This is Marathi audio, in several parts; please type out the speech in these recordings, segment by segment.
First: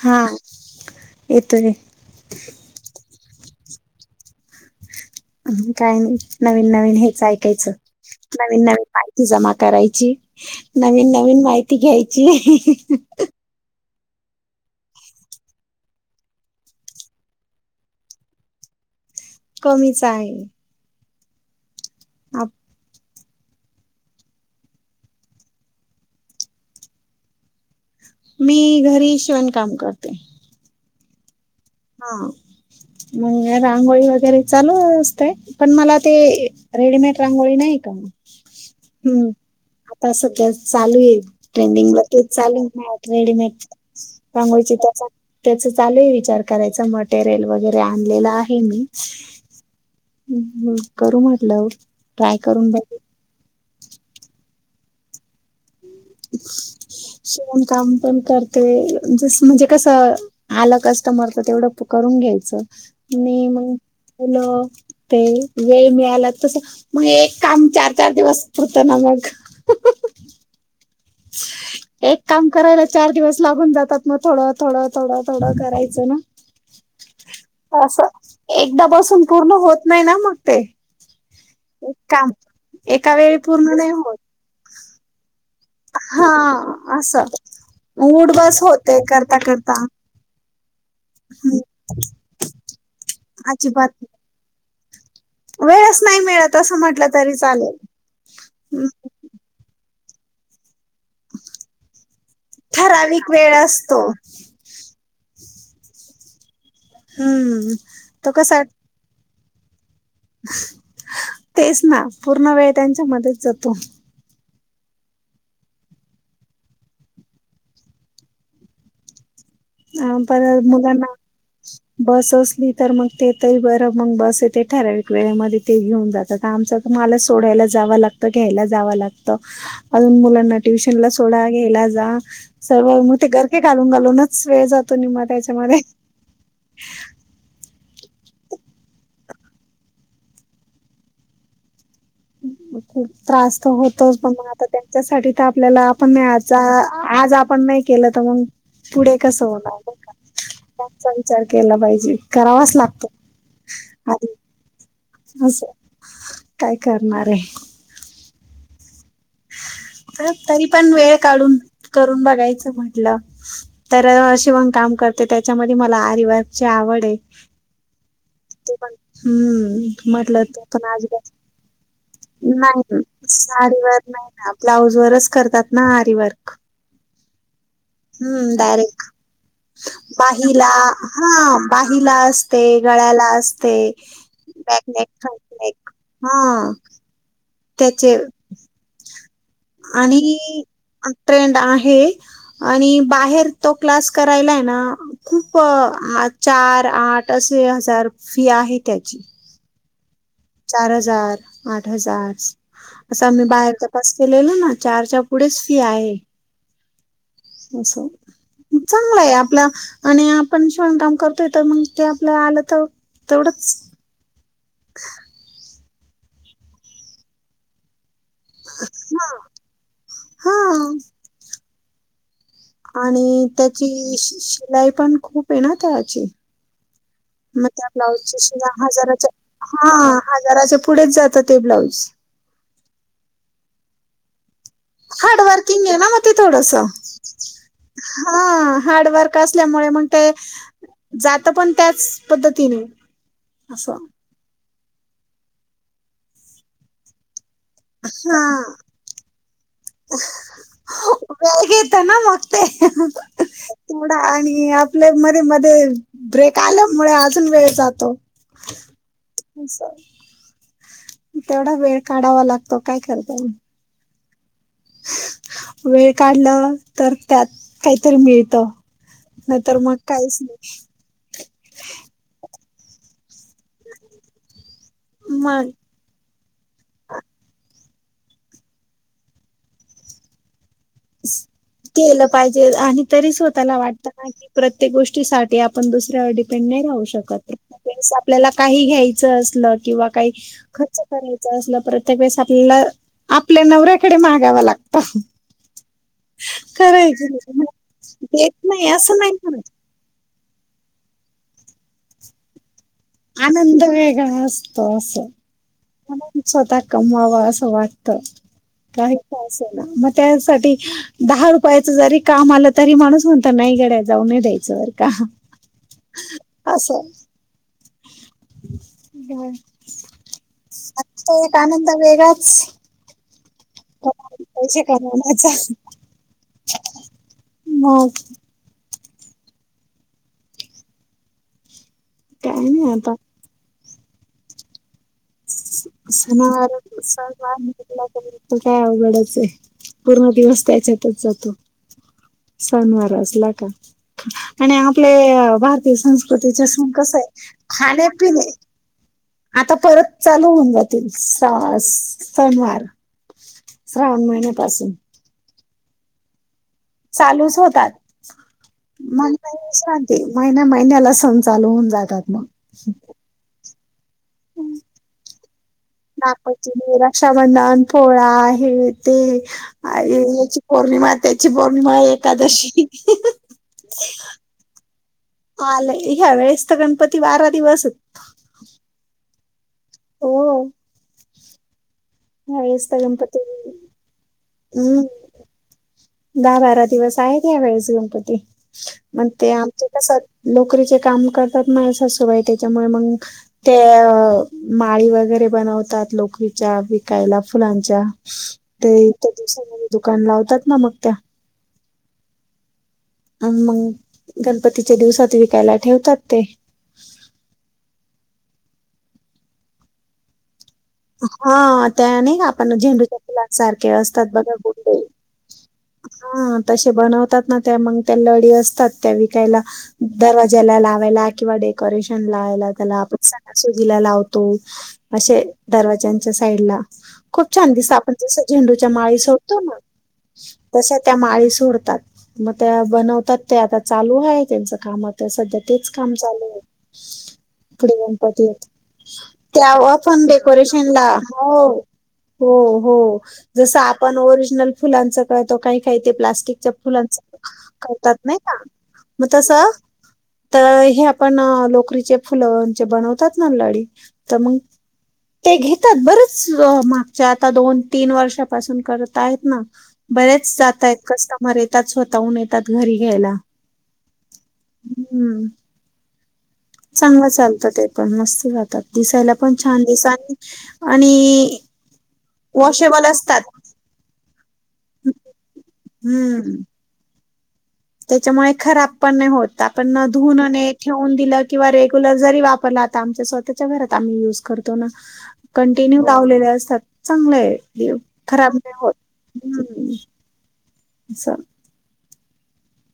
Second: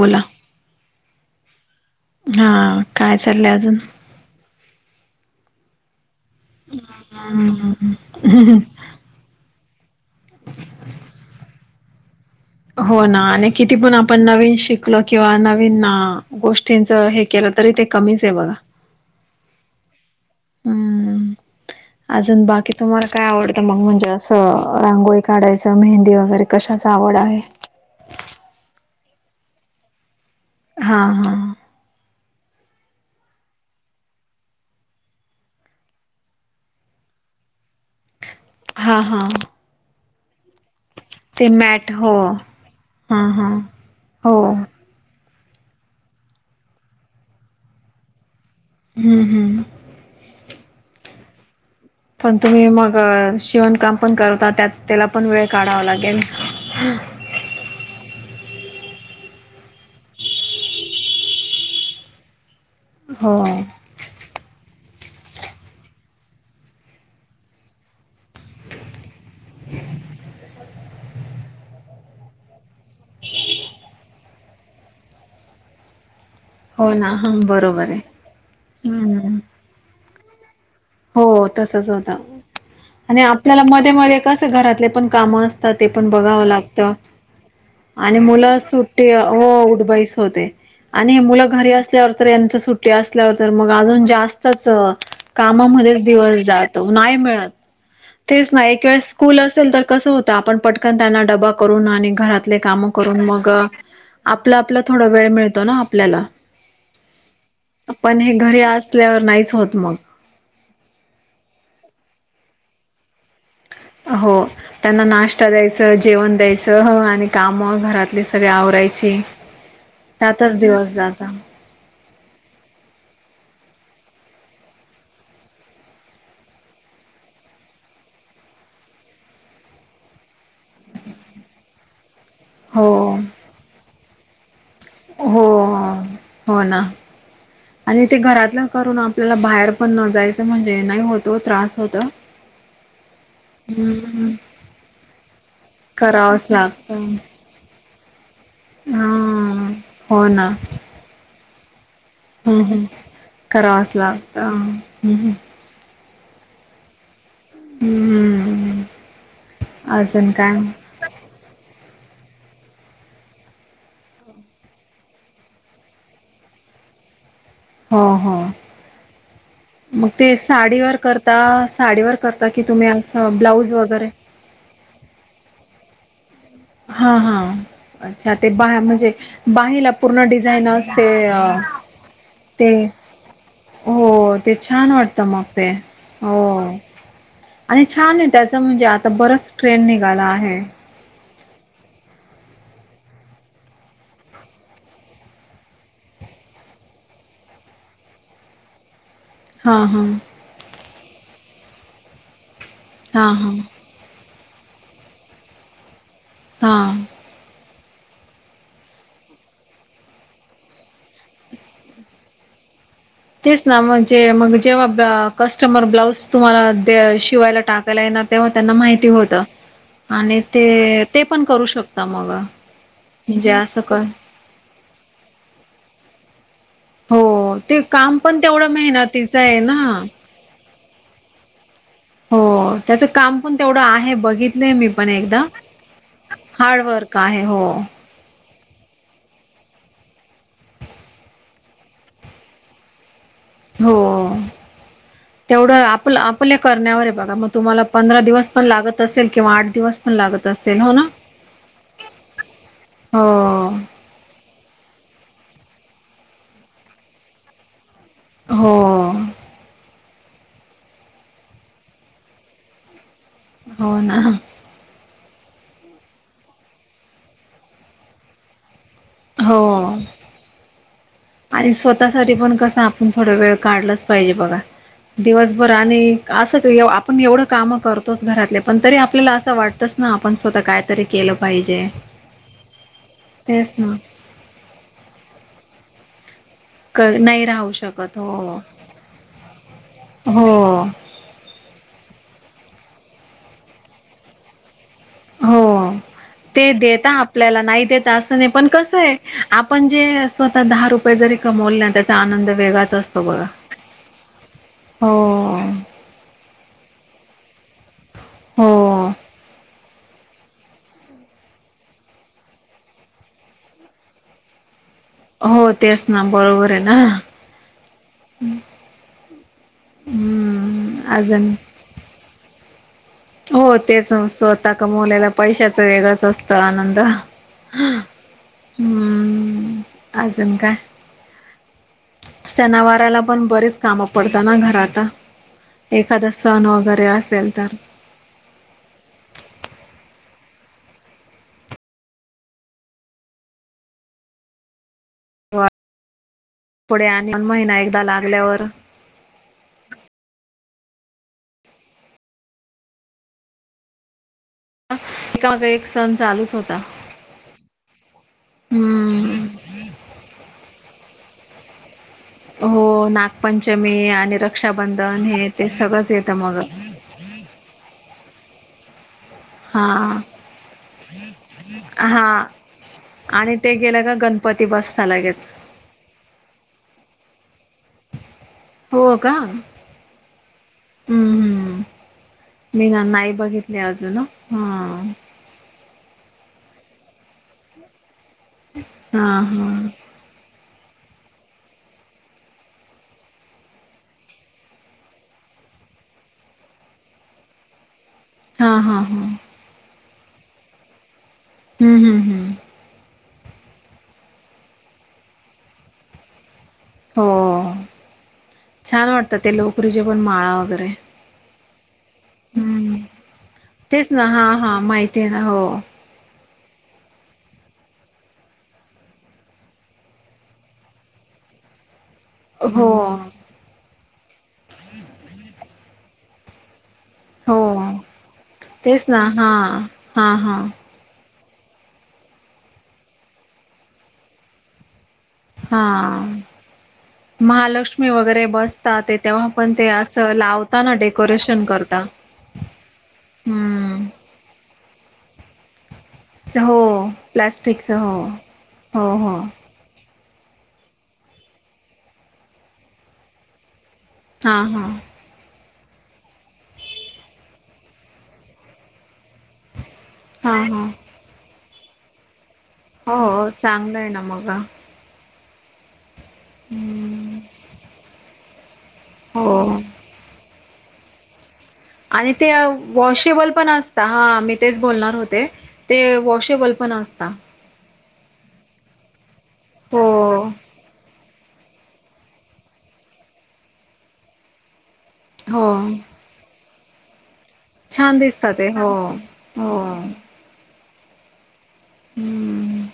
हा, येतोय. हा, काय चाललंय अजून? अजून काय नाही, नवीन नवीन हेच ऐकायचं, हम्म. नवीन नवीन माहिती जमा कराय ची नवीन नवीन माहिती घ्याय हो ना, आणि किती पण आप पण नवीन शिकलो किंवा नवीन आ गोष्टींच हे केलं तरी ते कमीच आहे बघा. [inaudible] कमीच आहे. हम्म, अजून आप- बाकी तुम्हाला काय आवडतं मग म्हणजे असं रांगोळी काढायचं, मेहंदी वगैरे कशाचं आवड आहे? मी घरी शिवण काम करते. हा हा हा, मग रांगोळी वगैरे चालू असतेय, पण मला ते रेडीमेड रांगोळी नाही का, हा हा हम्म आता सध्या चालूए ते मॅट ट्रेंडिंगला हो तेच चालू हा हा रेडीमेड हो रांगोळीची त्याचा त्याचं चालूए विचार करायचा मटेरियल वगैरे आणलेलं आ हे मी, हम्म हम्म करू म्हटलं पण ट्राय तुम्ही करून मग बघू. अ शिवणकाम पण करता त्यात त्याला पण वेळ काढावा लागे शिवण काम पण कर ते जसं म्हणजे कसं आलं कस्टमर तर तेवढं करून घ्यायचं. हो मी मंग, हॅलो. ते वेळ मिळाला तसा, मग एक काम चार चार दिवस पुरतं ना मग? [inaudible] एक काम करायला चार दिवस लागून जातात मग थोडं थोडं थोडं थोडं करायचं ना हो ना हा [inaudible] बरोबर अस आहे एकदा पासून हम्म पूर्ण होत नाही ना मग ते हो तसच एक होत काम एका आणि वेळी आपल्याला पूर्ण मध्ये नाही म होत. कस घरातले पण काम असत. ते पण हा बघावं लागत असं आणि उठ मुलं बस होते सुट्टी करता हो करता उठबाईस होते, आणि हे मुलं हम्म, घरी असल्यावर तर यांच सुट्टी असल्यावर तर मग अजिबात अजून जास्तच कामामध्ये वेळच अस नाही मिळत असं म्हटलं तरी क चालेल आप त्यांना डबा करून आणि घरातले काम करून ठराविक मग वेळ असतो आपलं आपला थोड वेळ मिळ ना आपल्याला हम्म आपण तो हे घरी कसा असल्यावर नाहीच होत मग तेच ना पूर्ण वेळ त्यांच्या मध्येच जातो. हो त्यांना नाश्ता द्यायचं जेवण द्यायचं आणि काम घरातले सगळे आवरायचे अ पर मुलांना [inaudible] बस असली तर मग तेथही बरं मग बसथे ठराववेवेेळे्यामध्ये ते घेऊन जातात आमच.. मला सोडायला जावं लागतं घ्यायला जावं लागत अजून मुलांना ट्युशन ला सोडा घ्यायला जा, सर्व हो मग ते घरके घालून घालूनच वेळ जात. तो म हो त्याच्यामध्ये [inaudible] हो ना आणि ते घरातलं करून आपल्याला बाहेर पण न जायचं म्हणजे नाही होतो त्रास होत. मग [inaudible] खूप त्रास तर होतोच हम्म पण म आता त्यांच्यासाठी तर आपल्याला आपण नाही करावंच लागत आ आज आपण नाही. केलं तर मग हा पुढे कस होणार का हो ना त्यांचा विचार केला पाहिजे.. हम्म करावाच हम्म लागतो करावंच आ, लागत हम्म असं काय करणार आहे. हम्म हम्, तर तरी पण वेळ काढून करून बघायच म्हटलं तर शिवण काम करते त्याच्यामध्ये मला आरिव आवड आहे, हा, तेू पण हम्म ते म्हटलं पण साडीवर आज. करता साडीवर करता की तुम्ही नाही असं ब्लाऊज साडी वर्क वगैरे नाही ना ब्लाऊज वरच करतात ना आडी वर्क हा हा, अच्छा ते बा डायरेक्ट म्हणजे बाहीला पूर्ण बाहीला डिझाईन असते हा बाहीला असते ते, गळ्याला असते हो ते छान बॅकनेक वाटत मग ते, फ्रंटनेक हो हा, आणि त्याचे छान आहे त्याचं म्हणजे आता बरच ट्रेन निघाला आहे. आणि ट्रेंड आहे आणि बाहेर तो क्लास करायला आहे ना खूप. ह चार आठ असे हजार फी आहे त्याची, हा हा, चार हजार आठ हजार असं हा आम्ही हा बाहेरच्या, तेलेल ना चारच्या पुढेच फी आहे, हा, [unintelligible] चांगला आहे आपला आणि आपण शिणकाम करतोय तर मग ते आपलं आलं तर तेच ना तेवढंच म्हणजे मग जेव्हा कस्टमर ब्लाऊज तुम्हाला शिवायला टाकायला आहे ना, तेव्हा त्यांना माहिती होत आणि हा ते ते पण करू शकता मग, आणि म्हणजे असं कर त्याची शिलाई पण खूप आहे ना त्याची हो, मग ते त्या काम पण ब्लाऊजची सुध तेवढं हजाराच्या मेहनतीचं आहे हा ना हजाराच्या पुढेच जातं ते ब्लाऊज हो त्याचं काम पण तेवढं आहे. बघितलंय मी पण हार्ड एकदा वर्किंग आहे ना म थोडस हार्डवर्क आहे हो हा. हार्डवर्क असल्यामुळे मग ते, जात पण त्याच पद्धतीने. हो. असं तेवढं आपल, आपल्या करण्यावरय बघा मग. तुम्हाला पंधरा दिवस पण हा लागत असेल, किंवा आठ दिवस पण लागत असेल हो ना. घेत ना मग ते [unintelligible] हो थोडा आणि आपले मध्ये - मध्ये ब्रेक आल्यामुळे, अजून वेळ जातो. तो. हो [unintelligible] तेवढा वेळ काढावा लागतो. काय कर हो ना. [unintelligible] वेळ काढलं, तर त्यात काहीतरी मिळत. नाई हो तर मग काहीच नाही. आणि स्वतःसाठी पण कस, आपण थोड वेळ काढलंच पाहिजे बघा. मग दिवसभर आणि असं त एव आपण एवढं काम करतोच घरातले, पण तरी आपल्याला असं वाटतंच ना, आपण स्वतः काय तर केलं पाहिजे. केलं पाहिजे. आणि तरी स्वतःला वाटतं ना की, प्रत्येक गोष्टीसाठी आपण दुस नाही क राहू शकत. नाही राहू एखादे वेळेस शकत आपल्याला हो काही घ्यायचं असलं, किंवा काही हो खर्च करायच [unintelligible] प्रत्येक वेळेस आपल्याला, आपल्या नवऱ्याकडे मागाव लागत. हो. ते देता आहे की आपल्याला, नाही देता असं नाही, देत पण कसय, असं नाही म्हणत आपण जे स्वतः दहा रुपये जरी कमवले ना, त्याचा आनंद वेगळाच असतो. बघा आनंद वेगळा असतो, हो असं. मला स्वतः कमवावा, असं वाटत. हो काही का अस मग त्यासाठी दहा रुपयाच जरी काम आलं, तरी माणूस म्हणत, नाही गड्या जाऊ नाही द्यायचं. अरे हो तेच ना, बरोबरय ना. [unintelligible] [unintelligible] आ हम्म तो अजून एक आनंद वेगळाच! हो तेच मग स्वतः पैसे कमवलेल्या कमवण्याचा पैशाचा वेगळाच असतो आनंद. [unintelligible] [unintelligible] अजून काय? काय नाही आता सनावाराला पण बरेच काम पडता ना घराता. सण सनवारा, सनवार तर [unintelligible] काय अवघडचय. पूर्ण दिवस त्याच्यातच जातो. सनवार असला का. आणि आपले भारतीय संस्क त्याच्या [unintelligible] सून पुढे कस आहे आणि महिना एकदा खाणे- पिणे लागल्यावर आता परत चालू होऊन जातील, सा सनवार. श्रावण महिन्यापासून. आत एक सण चालूच होत. चालूच होतात. मग हम्म. नाही विश्रांती. महिन्या -महिन्याला सण चालू होऊन जातात मग. पंचमी आणि रक्षाबंधन हे, ते सगळंच येत मग. आहे. ते हा याची पौर्णिमा, त्याची पौर्णिमा, हा एकादशी. आणि ते [unintelligible] गेलं गणपती बसता लगेच. आलय. ह्या वेळेस तर गणपती बारा दिवसयत. हो का? हो. हम्म हम्म. मी ह्यावेेळेस तर ना, नाही गणपती बघितले अजून. हा. हम्म दहा बारा दिवस आहेत या वेळेस गणपती मग. हां ते हां. आमच्या कस, लोक रिचे काम करतात मा सासूबाई. त्याच्यामुळे मग ते माळी वगैरे बनव तात लोकरीच्या. विकायला, फुलांच्या. हां ते हां इ हां. त्या दिवसामध्ये दुकान लावतात ना मग त्या हम्म हम्म हम्म अ मग गणपतीच्या दिवसात विकायला ठेवतात ते हो छान वाटतं ते लोकरीचे पण माळा वगैरे हा त्याने आपण हम्म. झेंडूच्या फुला सारखे तेच ना असतात हां बघा हां गुंडे माहिती आहे ना हो. हा त बनवतात मग त्या लडी असतात त्या विकायला दरवाजला लावायला किंवा डेकोरेशन लायला हो. त्याला आपण सजीला लावतो असे त्यांच्या साईड ला खूप छान दिसत हो. आपण जस झेंडूच्या तेच माळी ना हा सोडतो ना हा हा तस त्या माळी सोडतात मग त्या बनवतात ते आता चालू आहे त्यांच काम तर सध्या हा तेच काम चालू आहे क महालक्ष्मी वगैरे गणपती बसता ते ते तेव्हा असं पण े लावता ना डेकोरेशन करता जस हम्म आपण ओरिजनल फुलां तो काही काही ते प्लास्टिकच्या हो फुलांच प्लॅस्टिकच हो करतात नाही ना हो मग हो तस तर हे आपण लोकरीचे फुलंचे बनवतात ना लडी तर हा मग हा ते घेतात बरच मागच्या आता दोन तीन वर्षापासून करत आहेत ना हा बरेच हा जात आहेत कस्टमर येेतच स्तहून येत घरी घ्यायला हो चांगलं आहे ना मग हम्म चांगलं हम्म, चालतं ते पण मस्त जातात दिसायला हो पण छान दिस आणि आणि आणि ते वॉशेबल पण असत हं तेच बोलणार होते ते हम्म वॉशेबल पण असता त्याच्यामुळे खराब पण नाही होत आपण हो धुून ठेवून दिलं किंवा रेग्युलर जरी वापर तर आमच्या स्वतःच्या घरात आम्ही युज करतो ना हो कंटिन्यू लावलेले असतात चांगले आहे छान खराब दिसतात ते नाही हो होत हो हम्म हम्म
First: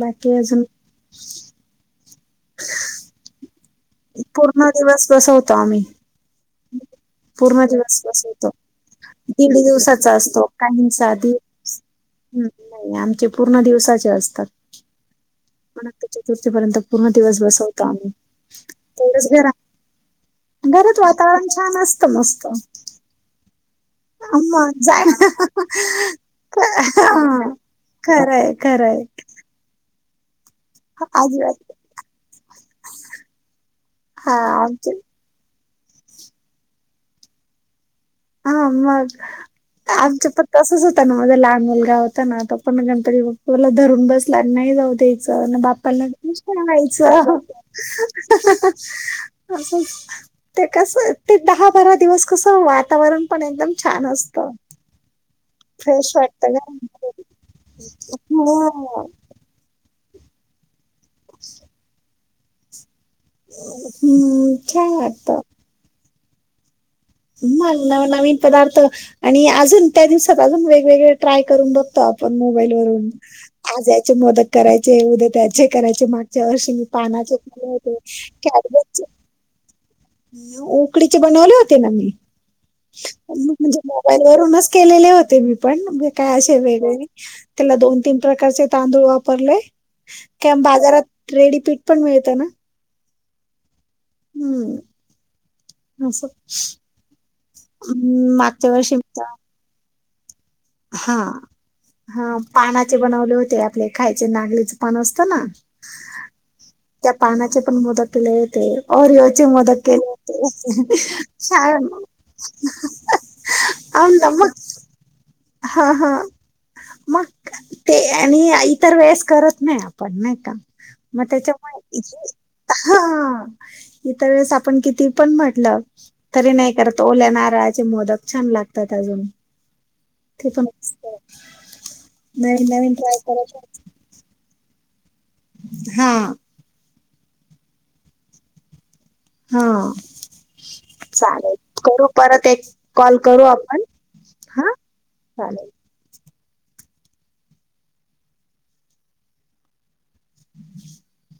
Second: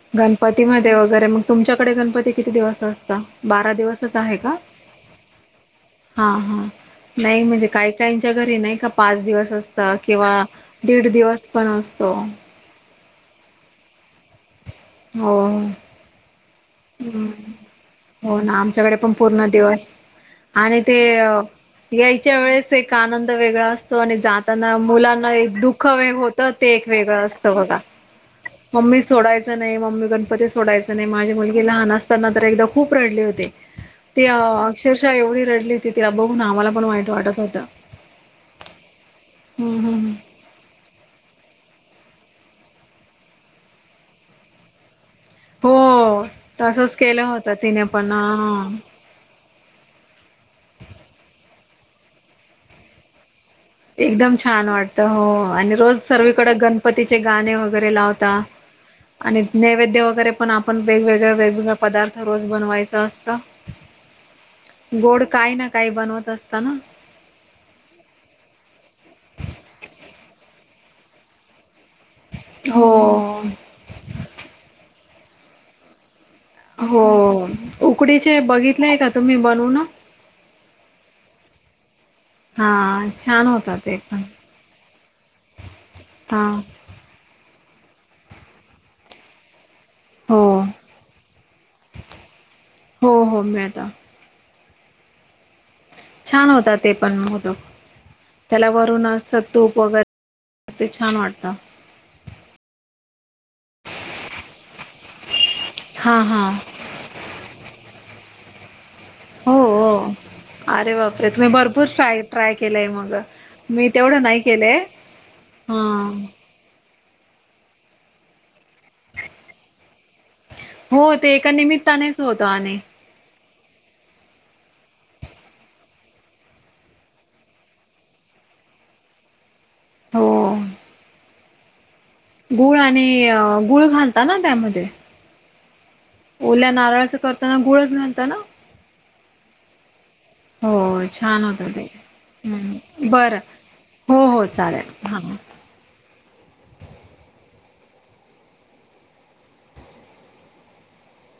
बाकी अजून गणपती मधे वगैरे मग तुमच्याकडे गणपती किती दिवस असता बारा दिवसच आहे का? पूर्ण दिवस बसवतो आम्ही हा हा नाही पूर्ण म्हणजे काही दिवस काहींच्या बसवतो घरी नाही का पाच दिवस दीड असतं दिवसाचा किंवा असतो काही दीड साधी दिवस पण असतो हम्म नाही आमचे पूर्ण दिवसाचे असतात हो [inaudible] चतुर्थी पर्यंत पूर्ण हम्म. दिवस बसवतो आम्ही हो ना आमच्याकडे पण तेच पूर्ण दिवस आणि ते असतं यायच्या मस्त वेळेस एक आनंद वेगळा असतो आणि जाताना जायला मुलांना एक दुःख वेग होतं ते एक वेगळं असतं बघा खरंय मम्मी खरंय सोडायचं नाही मम्मी गणपती सोडायचं नाही माझ्या मु अजिबात लहान असताना तर एकदा खूप रडले होते ते हा आमचे अक्षरशः एवढी रडली ते तिला बघून आम्हाला पण वाईट वाटत होतं हा मग हम्म हम्म आमच्या पत्त तच होता [unintelligible] मुलगा होता ना त पण गणपती बाप्पा ला धरून बसला नाही जाऊ देत बा्पांना हो तसच केलं सांगयचं होत तिने पण हा. असं [inaudible] ते कस ते दहा बारा दिवस कसं वातावरण पण एकदम छान एकदम असतं छान वाटत हो आणि रोज फ्रेश सर्ळीकडे वाटतं का गणपतीचे गाणे वगैरे लावतात हो आणि नैवेद्य वगैरे पण आपण वेगवेगळ वेगवेगळ्या पदार्थ रोज बनवायचा हम्म छान गोड काही ना काही बनवत असत ना म न नवीन पदार्थ आणि अजून त्या दिवसात अजून वेगवेगळे ट्राय करून बघ [unintelligible] आपण मोबाईल हो वरून आज यायचे मोदक करायचे उद्या त्याचे करायचे मा ज्या वर्षी मी हो पानाचे फुले होते उकडीचे बघितलेय कॅरबेजचे का तुम्ही [unintelligible] बनवून? उकडीचे बनवले होते ना मी हा छान होता म्हणजे ते मोबाईल पण वरूनच होते मी पण मी काय हा असे वेग वेगवेगळे त्याला दोन तीन प्रकारचे तांदूळ वापरले हो का बाजारात रेडीपीट पण मिळतं ना हो हो मिळत हम्म असं छान होता ते पण मोदक त्याला माथेवर वरून शिमता [inaudible] असं तूप वगैरे ते हा छान वाटतं हा पानाचे बनवले होते आपले खायचे नागलेच पान असत ना हा हा त्या पानाचे पण मोदक केले होते ओरिओ चे हो मोदक हो केले होते अरे बापरे तुम्ही शा भरपूर ट्राय ट्राय केलंय मग मी तेवढं नाही केले! हा हा मग ते आणि आ तर वेस करत नाही आपण नाही का हो मग ते एका त्याच्यामुळे निमित्तानेच होतं आणि हं [unintelligible] इतर वेळेस आपण किती पण म्हटलं तरी नाही करत ओल्या नारळाचे मोदक छान लागतात अजून हो ते पण नवीन गुळ नवीन आणि ट्राय करत गुळ घालता ना त्यामध्ये राहा. हा ओल्या नारळाच करताना गुळच घालताना? हा हो छान चालेल होत ते करू परत एक हम् कॉल बरं करू आपण हो हो हा चालेल हा चालेल हम्म